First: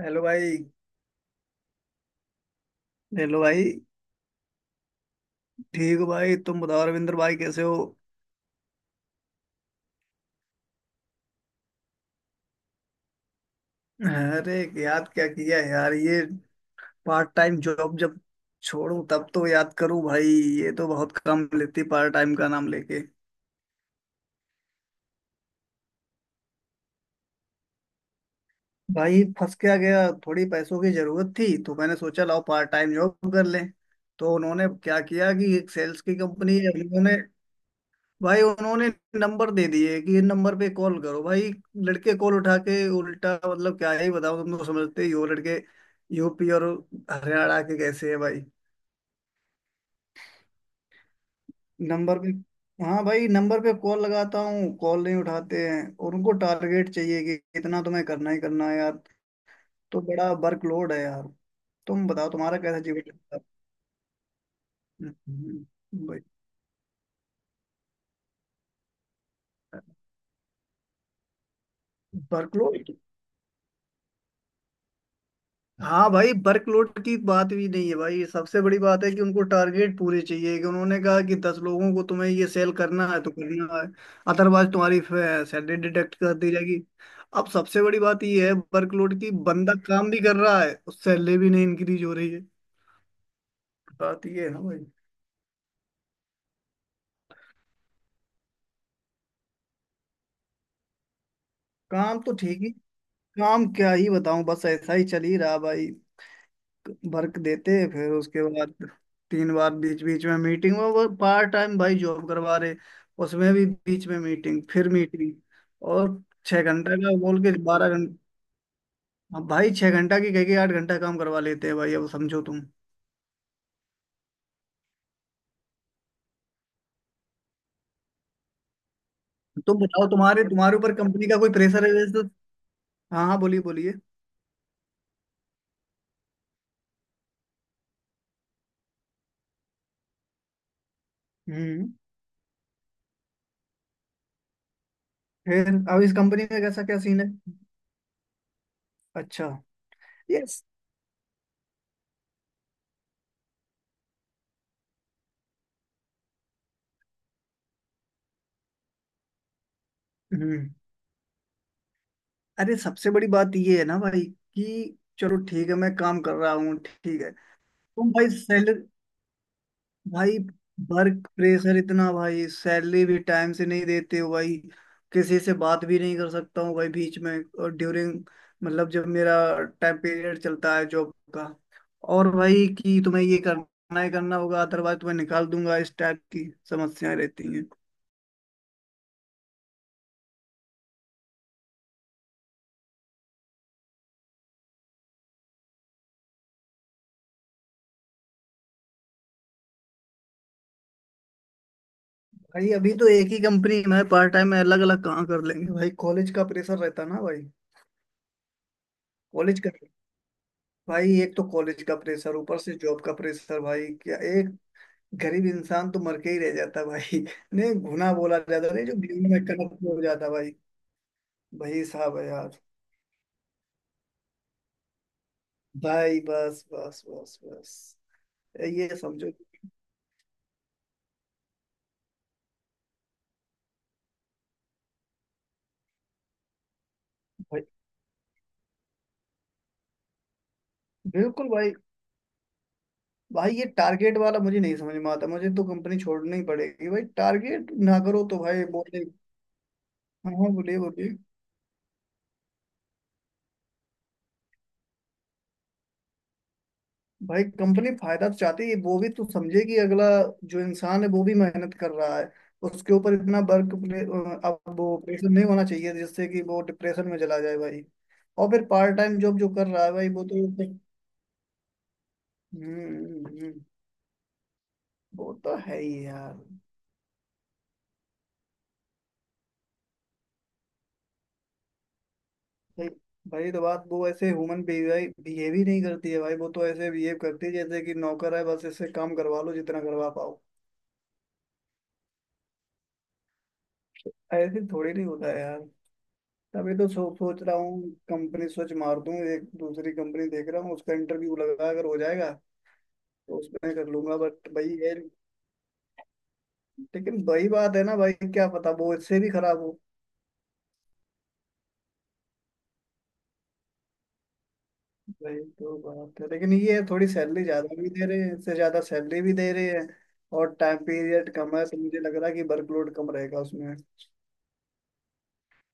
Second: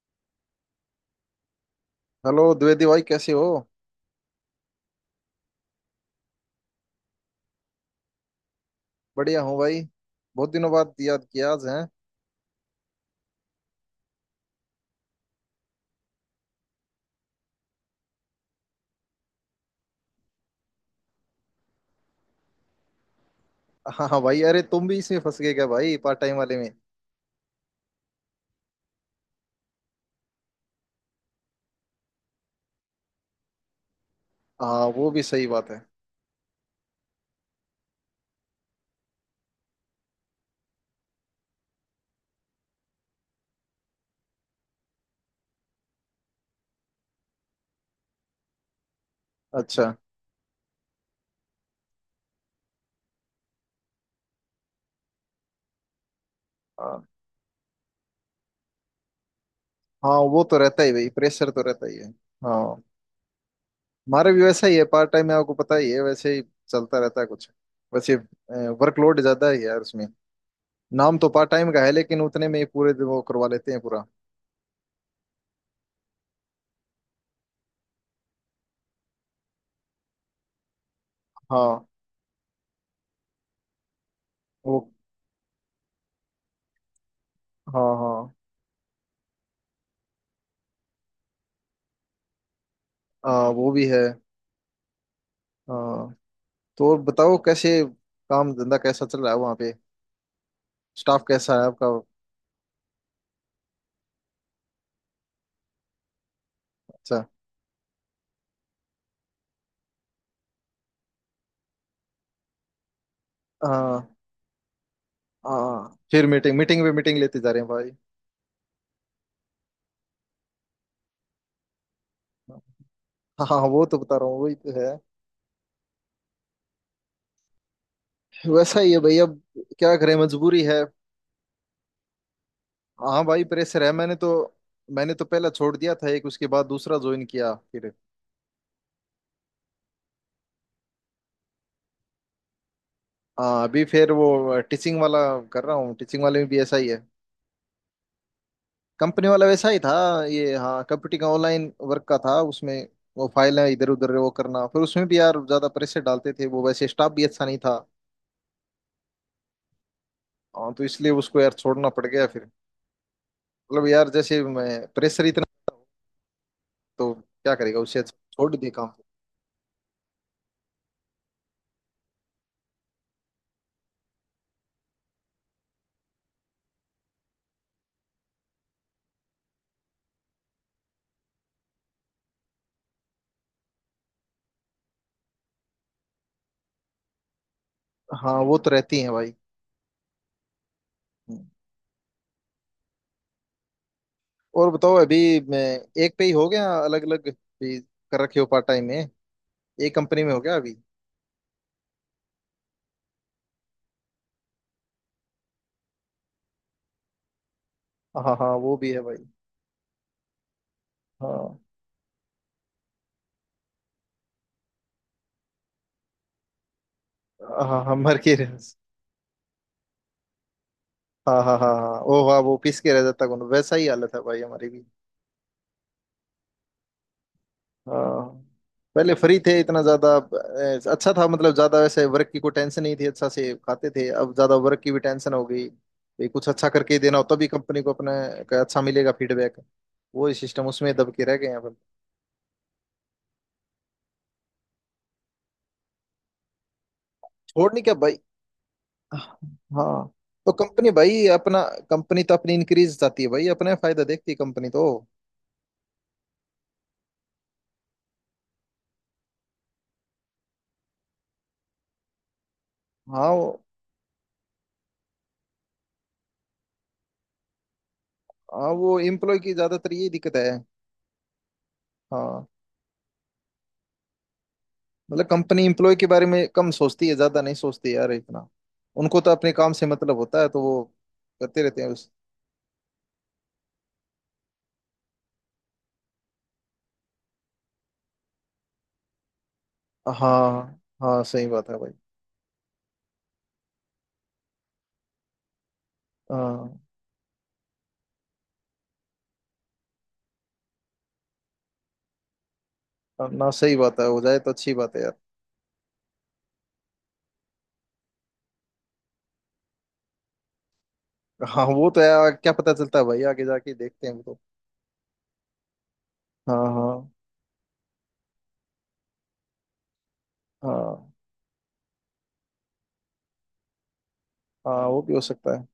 Hello भाई। Hello Dwivedi भाई, कैसे हेलो हो। भाई, ठीक हो? भाई तुम बताओ, रविंद्र भाई कैसे हो? बढ़िया हूँ भाई। बहुत दिनों बाद याद किया आज हैं। अरे, याद क्या किया यार, ये पार्ट टाइम जॉब जब छोड़ूं तब तो याद करूं भाई। ये तो बहुत काम लेती, पार्ट टाइम का नाम लेके। हाँ हाँ भाई, अरे तुम भी इसमें फंस गए क्या भाई, पार्ट टाइम वाले में। भाई फंस क्या गया, थोड़ी पैसों की जरूरत थी तो मैंने सोचा लाओ पार्ट टाइम जॉब कर लें। तो उन्होंने हाँ क्या वो भी किया सही कि बात एक है। सेल्स की कंपनी है उन्होंने। भाई उन्होंने नंबर दे दिए कि ये नंबर पे कॉल करो भाई। लड़के कॉल उठा के उल्टा, मतलब क्या ही बताओ, तुम तो समझते ही हो लड़के यूपी और हरियाणा के कैसे हैं भाई। अच्छा। नंबर पे, हाँ भाई नंबर पे कॉल लगाता हूँ, कॉल नहीं उठाते हैं, और उनको टारगेट हाँ चाहिए कि इतना तुम्हें करना ही करना है यार। तो हाँ, बड़ा वो तो रहता ही वर्कलोड है भाई, यार। प्रेशर तो रहता ही तुम है। बताओ तुम्हारा कैसा हाँ। जीवन चलता है? हमारे भी वैसा ही है, पार्ट टाइम में आपको पता ही है भाई वैसे ही। चलता रहता है कुछ। वैसे वर्कलोड ज्यादा ही है यार उसमें। नाम तो पार्ट टाइम का है लेकिन उतने में ही वर्कलोड। पूरे दिन वो करवा लेते हैं पूरा। हाँ भाई, वर्कलोड की बात भी नहीं है भाई, सबसे बड़ी बात है कि उनको टारगेट पूरे चाहिए, कि उन्होंने कहा कि 10 हाँ लोगों को तुम्हें ये सेल करना है तो करना है, अदरवाइज वो। तुम्हारी सैलरी डिडक्ट कर दी जाएगी। अब सबसे हाँ बड़ी हाँ। बात ये है वर्कलोड की, बंदा काम भी कर रहा है और सैलरी भी नहीं इंक्रीज हो रही है। हाँ, वो भी है। बात ये है ना भाई। हाँ, तो और बताओ कैसे काम धंधा कैसा चल रहा है वहाँ पे। स्टाफ कैसा है आपका। काम तो ठीक ही, काम क्या ही बताऊं, बस ऐसा ही चल ही रहा भाई। अच्छा। वर्क देते, फिर उसके बाद 3 बार बीच बीच में मीटिंग, वो पार्ट टाइम भाई जॉब करवा रहे, उसमें भी बीच हाँ में मीटिंग, फिर मीटिंग। हाँ, और फिर मीटिंग छह मीटिंग पे घंटा का मीटिंग लेते बोल जा के रहे हैं बारह भाई। घंटा अब भाई 6 घंटा की कह के 8 घंटा काम करवा लेते हैं भाई, अब समझो तुम। हाँ हाँ, वो तो बता रहा हूँ, वही तो है। वैसा ही है भाई अब। तुम क्या बताओ करें, तुम्हारे मजबूरी तुम्हारे है। ऊपर कंपनी का कोई प्रेशर है वैसे तो? हाँ हाँ हाँ, भाई, बोलिए प्रेशर है। बोलिए। मैंने तो पहला छोड़ दिया था एक, उसके बाद दूसरा ज्वाइन किया फिर। हम्म। हाँ अभी फिर वो टीचिंग वाला कर फिर रहा हूँ, अब इस टीचिंग वाले कंपनी में का भी ऐसा कैसा ही क्या है। सीन है? कंपनी वाला अच्छा। वैसा ही था। ये यस। हाँ कंप्यूटिंग ऑनलाइन वर्क का था उसमें। वो फाइल है इधर उधर वो करना, फिर उसमें भी यार ज्यादा प्रेशर डालते थे वो, वैसे स्टाफ भी अच्छा नहीं था। हम्म। हाँ, तो इसलिए उसको यार छोड़ना पड़ गया फिर। अरे सबसे बड़ी बात ये है मतलब ना यार भाई जैसे मैं कि प्रेशर चलो इतना, ठीक है, मैं काम कर रहा हूँ तो ठीक है। क्या करेगा, उससे तुम अच्छा भाई छोड़ दे सैलरी, काम। भाई वर्क प्रेशर इतना, भाई सैलरी भी टाइम से नहीं देते हो भाई, किसी से बात भी नहीं कर सकता हूँ भाई बीच में। और ड्यूरिंग, मतलब जब मेरा टाइम पीरियड चलता है जॉब का, और भाई कि तुम्हें ये करना ही करना होगा, अदरवाइज तुम्हें निकाल दूंगा, इस टाइप की समस्याएं रहती हैं। हाँ वो तो रहती है भाई। हम्म। और बताओ अभी, मैं एक पे ही हो गया, अलग अलग भी कर रखे हो पार्ट टाइम में। एक कंपनी में हो गया अभी। भाई अभी तो एक ही कंपनी में, पार्ट टाइम में अलग अलग कहाँ कर लेंगे भाई, कॉलेज का प्रेशर रहता ना भाई। हाँ हाँ वो भी है भाई। कॉलेज का, भाई एक तो हाँ कॉलेज का प्रेशर, ऊपर से जॉब का प्रेशर, भाई क्या एक गरीब इंसान तो मर के ही रह जाता भाई। नहीं हाँ हाँ घुना बोला जाता मर्केरियस। नहीं जो बीवी में कन्वर्ट हो जाता भाई। हाँ हाँ हाँ भाई हाँ साहब ओ है हाँ वो यार। पीस के रह जाता कौन, वैसा ही हालत है भाई हमारी भी। भाई बस बस बस बस, हाँ ये पहले समझो। फ्री थे इतना ज्यादा अच्छा था, मतलब ज्यादा वैसे वर्क की कोई टेंशन नहीं थी, अच्छा से खाते थे। अब ज्यादा वर्क की भी टेंशन हो गई भाई, कुछ अच्छा करके ही देना हो तभी भाई कंपनी को अपने का अच्छा मिलेगा फीडबैक। वो सिस्टम उसमें दब के रह गए बिल्कुल। हैं भाई अपन। भाई ये टारगेट वाला मुझे नहीं समझ में आता, मुझे तो कंपनी छोड़नी ही पड़ेगी भाई, टारगेट छोड़नी क्या ना भाई। करो तो भाई बोले। हाँ हाँ हाँ, तो बोलिए कंपनी बोलिए। भाई अपना, कंपनी तो अपनी इंक्रीज चाहती है भाई, अपने फायदा देखती है कंपनी तो। भाई कंपनी फायदा तो चाहती है, वो भी तो समझे कि अगला जो इंसान है वो भी मेहनत कर रहा है, उसके ऊपर हाँ इतना वर्क। अब वो प्रेशर नहीं होना चाहिए जिससे कि वो डिप्रेशन में चला जाए भाई। और फिर हाँ पार्ट वो टाइम जॉब एम्प्लॉय जो की कर रहा है ज्यादातर भाई ये वो दिक्कत तो, है। हम्म। हाँ हम्म, हम्म, मतलब वो तो कंपनी है ही एम्प्लॉय के बारे यार में कम सोचती है, ज्यादा नहीं सोचती यार इतना। उनको तो अपने काम से मतलब होता है तो वो करते रहते हैं उस। भाई। भाई तो बात वो, ऐसे ह्यूमन बिहेव ही नहीं करती है भाई, वो तो ऐसे बिहेव करती है जैसे कि नौकर है, बस इससे काम करवा लो जितना करवा पाओ। हाँ हाँ सही बात है भाई। ऐसे थोड़ी नहीं होता है यार। तभी हाँ तो सोच रहा हूँ, कंपनी स्विच मार दूँ, एक दूसरी कंपनी देख रहा हूँ, उसका इंटरव्यू लगा, अगर हो जाएगा तो ना उसमें सही कर बात है, लूंगा, हो जाए बट तो अच्छी भाई ये, बात है यार। लेकिन वही बात है ना भाई, क्या पता वो इससे भी खराब हो। हाँ वो तो यार, क्या पता चलता है भाई, आगे जाके देखते हैं वो तो। भाई तो बात है, लेकिन हाँ ये है थोड़ी हाँ सैलरी ज्यादा भी दे रहे हैं, इससे ज्यादा सैलरी भी दे रहे हैं, और टाइम हाँ पीरियड कम है, तो मुझे लग रहा है कि वर्कलोड कम रहेगा उसमें। हाँ वो भी हो सकता है।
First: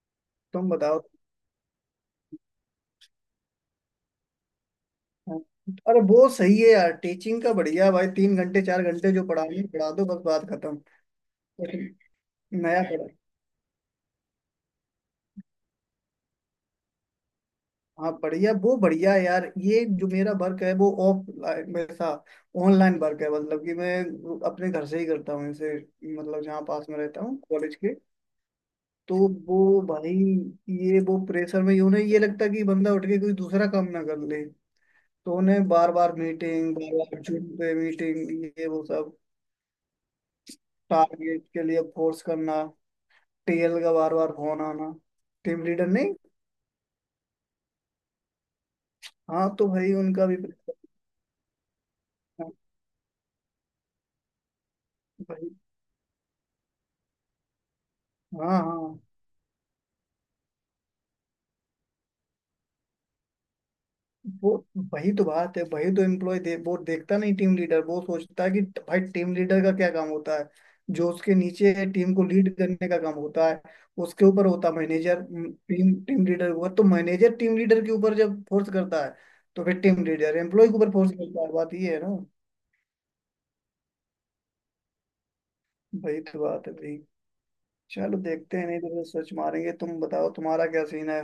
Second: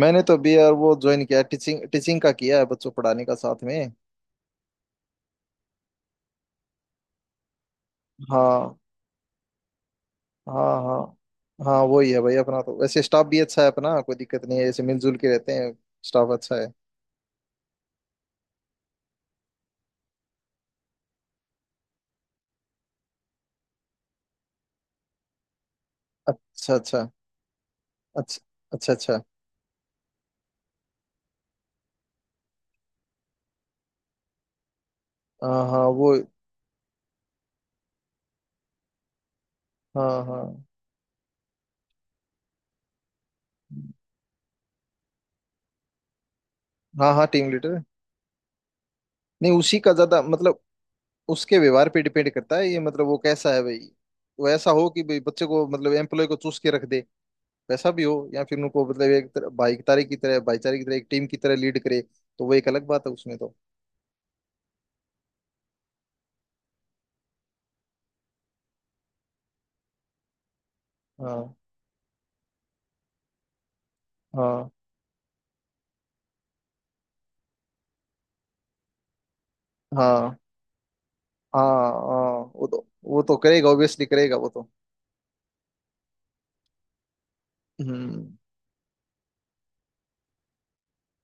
मैंने तो अभी तुम यार वो बताओ। ज्वाइन किया है, टीचिंग टीचिंग का किया है, बच्चों पढ़ाने का साथ में। अरे वो सही है यार, टीचिंग का बढ़िया भाई, 3 घंटे हाँ 4 घंटे जो पढ़ानी है, पढ़ा दो, बस बात खत्म। हाँ हाँ कुछ हाँ वही है भाई अपना। तो नया वैसे पढ़ा। स्टाफ भी अच्छा है अपना, कोई दिक्कत नहीं है, ऐसे मिलजुल के रहते हैं। स्टाफ अच्छा है। हाँ बढ़िया, वो बढ़िया है यार। ये जो मेरा वर्क है वो ऑफलाइन में था, ऑनलाइन वर्क है, मतलब कि मैं अपने घर से ही करता हूँ इसे, मतलब जहाँ अच्छा पास में अच्छा। रहता हूँ कॉलेज के। अच्छा। अच्छा तो अच्छा। वो भाई, ये वो प्रेशर में यूं नहीं ये लगता कि बंदा उठ के कोई दूसरा काम ना कर ले, तो हाँ उन्हें हाँ बार बार वो। मीटिंग, बार बार जूम पे मीटिंग, ये वो सब, हाँ हाँ। टारगेट के लिए फोर्स करना, टेल का बार बार फोन आना, टीम लीडर नहीं? हाँ हाँ टीम लीडर। हाँ नहीं तो उसी का भाई ज्यादा उनका भी मतलब, pressure उसके व्यवहार पे डिपेंड था। करता है ये, मतलब वो कैसा है भाई। वो ऐसा हो कि भाई बच्चे भाई, को मतलब एम्प्लॉय को चूस के रख दे वैसा भी हो, या हाँ फिर उनको हाँ मतलब एक तरह भाईचारे की तरह भाईचारे की तरह एक टीम की तरह लीड करे। तो वो एक अलग बात है उसमें तो। वो, वही तो बात है, वही तो एम्प्लॉय वो देखता नहीं टीम लीडर, वो सोचता है कि भाई टीम लीडर का क्या काम होता है, जो उसके हाँ नीचे टीम को लीड करने का काम होता है, उसके ऊपर होता हाँ। है मैनेजर। टीम टीम लीडर के ऊपर तो मैनेजर, टीम लीडर के ऊपर जब फोर्स करता है, तो फिर टीम लीडर हाँ एम्प्लॉय के ऊपर फोर्स करता है, हाँ बात ये है ना। हाँ वो तो करेगा, ऑब्वियसली करेगा वो तो। वही तो बात है भाई। चलो हम्म। देखते हैं, नहीं तो फिर सर्च मारेंगे। तुम बताओ तुम्हारा क्या सीन है?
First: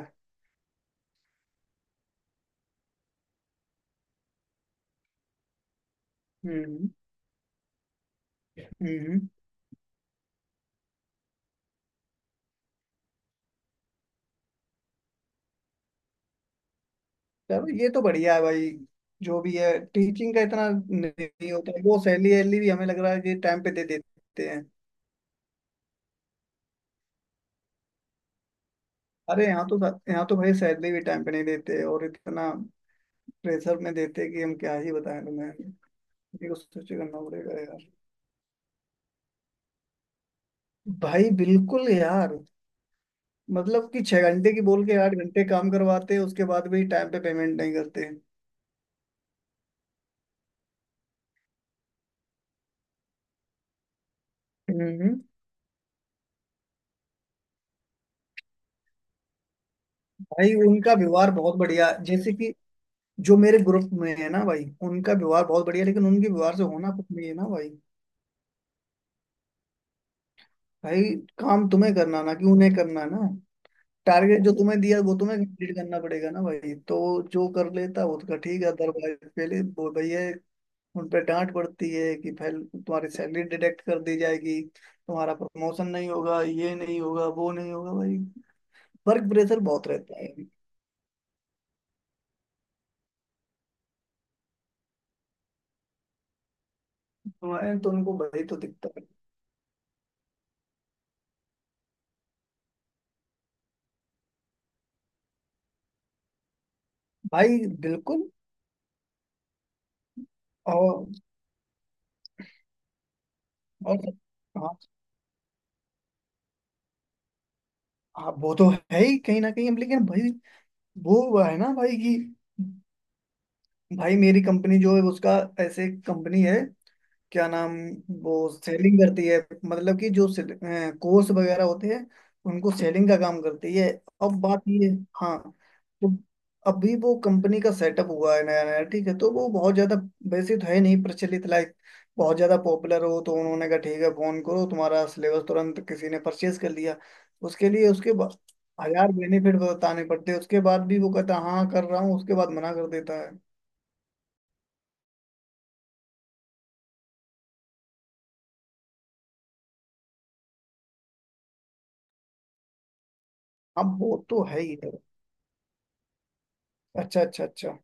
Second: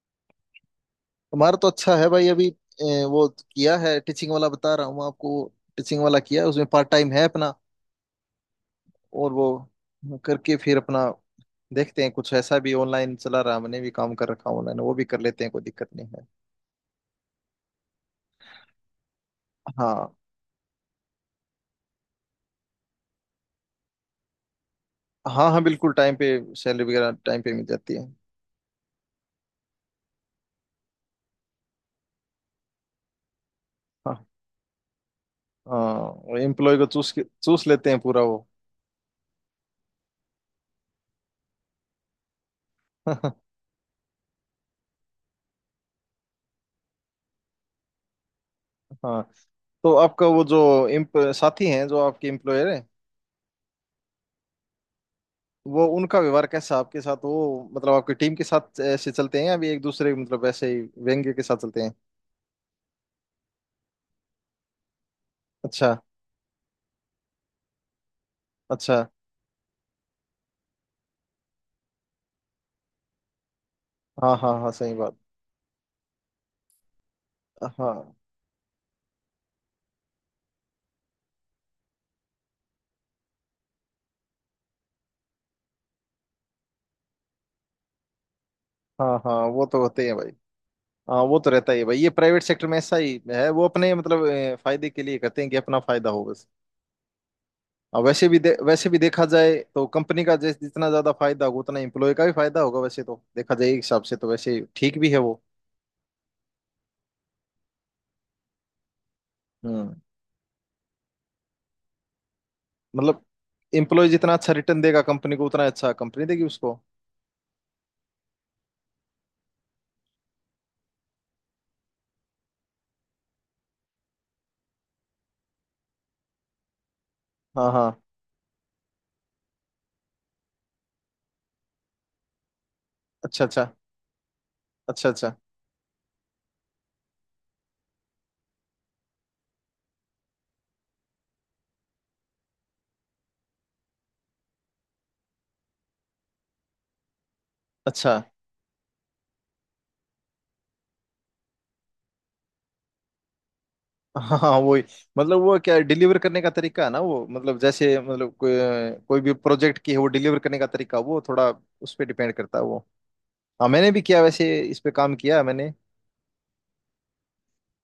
हमारा तो अच्छा है भाई। अभी वो किया है टीचिंग वाला, बता रहा हूँ आपको। टीचिंग वाला किया है, उसमें पार्ट हम्म। टाइम है अपना। हम्म। और वो करके फिर अपना देखते हैं। कुछ ऐसा भी ऑनलाइन चला रहा, मैंने भी काम कर रखा ऑनलाइन, वो भी कर लेते हैं कोई दिक्कत नहीं है। चलो ये तो बढ़िया है भाई। जो भी है हाँ टीचिंग का इतना नहीं होता है, वो सैलरी वैलरी भी हमें लग रहा है कि टाइम पे दे देते हैं। हाँ। हाँ बिल्कुल टाइम पे, सैलरी वगैरह टाइम पे मिल जाती है। अरे यहाँ तो, यहाँ तो भाई सैलरी भी टाइम पे नहीं देते, और इतना प्रेशर में देते हाँ हैं कि हम क्या ही बताएं तुम्हें। हाँ ये कुछ एम्प्लॉय को सोच करना पड़ेगा चूस यार। लेते हैं पूरा वो। भाई बिल्कुल यार। मतलब कि 6 घंटे की बोल के 8 घंटे काम करवाते हैं, उसके बाद भी टाइम पे पेमेंट नहीं करते। हाँ तो आपका वो जो एम्प साथी हैं जो आपके एम्प्लॉयर है, हम्म। वो उनका व्यवहार कैसा आपके साथ, वो मतलब आपकी टीम के साथ ऐसे चलते हैं या भी एक दूसरे मतलब भाई ऐसे ही उनका व्यवहार व्यंग्य के बहुत साथ चलते बढ़िया हैं। है। जैसे कि जो मेरे ग्रुप में है ना भाई, उनका व्यवहार बहुत बढ़िया, अच्छा लेकिन उनके व्यवहार से होना कुछ नहीं है ना भाई। अच्छा। भाई काम तुम्हें करना ना, कि उन्हें करना ना? हाँ टारगेट जो हाँ हाँ तुम्हें सही दिया वो बात। तुम्हें कंप्लीट करना पड़ेगा ना भाई, तो जो कर लेता हाँ वो उसका ठीक है, अदरवाइज पहले वो भैया उन पर डांट पड़ती है कि पहले तुम्हारी सैलरी डिडक्ट कर दी जाएगी, तुम्हारा प्रमोशन नहीं होगा, ये नहीं होगा, वो नहीं होगा भाई। हाँ वर्क हाँ प्रेशर वो तो बहुत होते हैं रहता भाई। है। हाँ वो तो रहता ही है भाई, ये प्राइवेट सेक्टर में ऐसा ही है। वो अपने मतलब फायदे के लिए करते हैं कि अपना फायदा हो बस। तुम्हारे तो और उनको वैसे भी भाई तो दिखता वैसे भी है। देखा जाए तो कंपनी का, जैसे जितना ज्यादा फायदा होगा उतना एम्प्लॉय का भी फायदा होगा, वैसे तो देखा जाए एक हिसाब से तो वैसे ठीक भी है वो। भाई बिल्कुल। हम्म और मतलब और एम्प्लॉय जितना अच्छा हाँ रिटर्न देगा कंपनी को, उतना अच्छा कंपनी देगी उसको। हाँ, वो तो है ही कहीं ना कहीं, अब लेकिन भाई, वो है ना भाई कि भाई मेरी कंपनी जो है उसका, ऐसे कंपनी है क्या हाँ नाम, हाँ। वो सेलिंग करती है, मतलब कि जो कोर्स वगैरह होते हैं उनको सेलिंग का काम अच्छा अच्छा। करती है। अब बात ये, अच्छा अच्छा हाँ, तो अभी वो कंपनी का सेटअप हुआ है नया नया, ठीक है, तो वो बहुत ज्यादा, वैसे तो है नहीं प्रचलित, लाइक बहुत ज्यादा पॉपुलर हो, तो उन्होंने कहा ठीक है फोन करो तुम्हारा सिलेबस तुरंत किसी ने परचेज कर लिया उसके लिए, अच्छा। उसके बाद हजार बेनिफिट बताने पड़ते हैं, उसके बाद भी वो कहता है हाँ कर रहा हूँ, उसके बाद मना कर देता है। हाँ हाँ, वही। मतलब वो क्या डिलीवर करने का तरीका है ना वो, मतलब जैसे मतलब कोई कोई भी प्रोजेक्ट की है, वो डिलीवर करने का तरीका वो थोड़ा उस पर डिपेंड करता है वो। हाँ मैंने अब भी वो किया तो वैसे है ही इस पे, है। काम किया है मैंने। अच्छा अच्छा अच्छा।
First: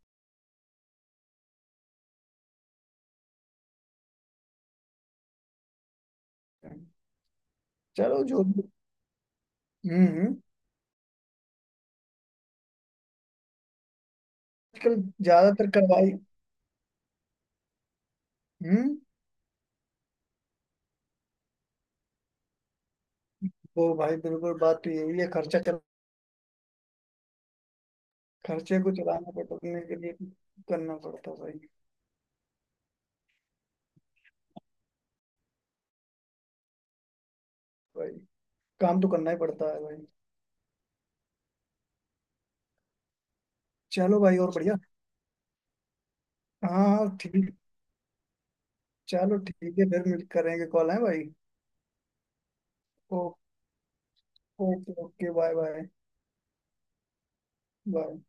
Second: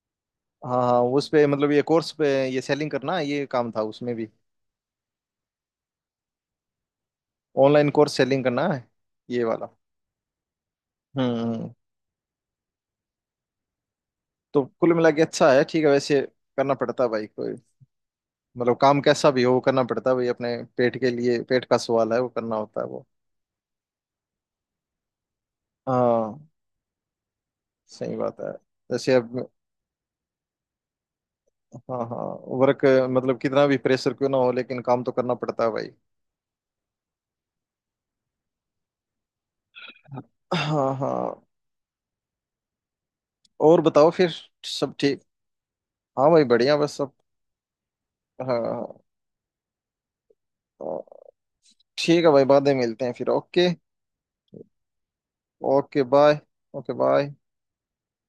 हाँ हाँ उस पे मतलब ये कोर्स पे ये सेलिंग करना ये काम था, उसमें भी ऑनलाइन कोर्स चलो सेलिंग करना है, ये वाला। हम्म हम्म। हम्म। तो कुल आजकल मिला के अच्छा है, ज्यादातर ठीक है करवाई। वैसे। करना पड़ता है भाई, कोई मतलब हम्म। काम कैसा भी हो वो करना पड़ता है भाई। अपने पेट के लिए, पेट का सवाल है, वो करना होता है वो। वो भाई बिल्कुल, बात तो यही है, खर्चा चल, हाँ सही बात है। खर्चे को जैसे चलाना अब, पड़ने के लिए करना पड़ता है भाई। हाँ हाँ वर्क, मतलब कितना भी प्रेशर क्यों ना हो लेकिन काम तो करना पड़ता है भाई। भाई काम तो करना ही पड़ता है भाई। हाँ हाँ। और बताओ चलो फिर, भाई और बढ़िया। सब ठीक। हाँ भाई बढ़िया, हाँ बस सब। हाँ ठीक। हाँ हाँ, चलो ठीक है, फिर मिल करेंगे, कॉल है तो भाई। ठीक है भाई, बाद में मिलते हैं ओ, फिर। Okay. Okay okay, bye bye okay bye. Okay bye. Bye.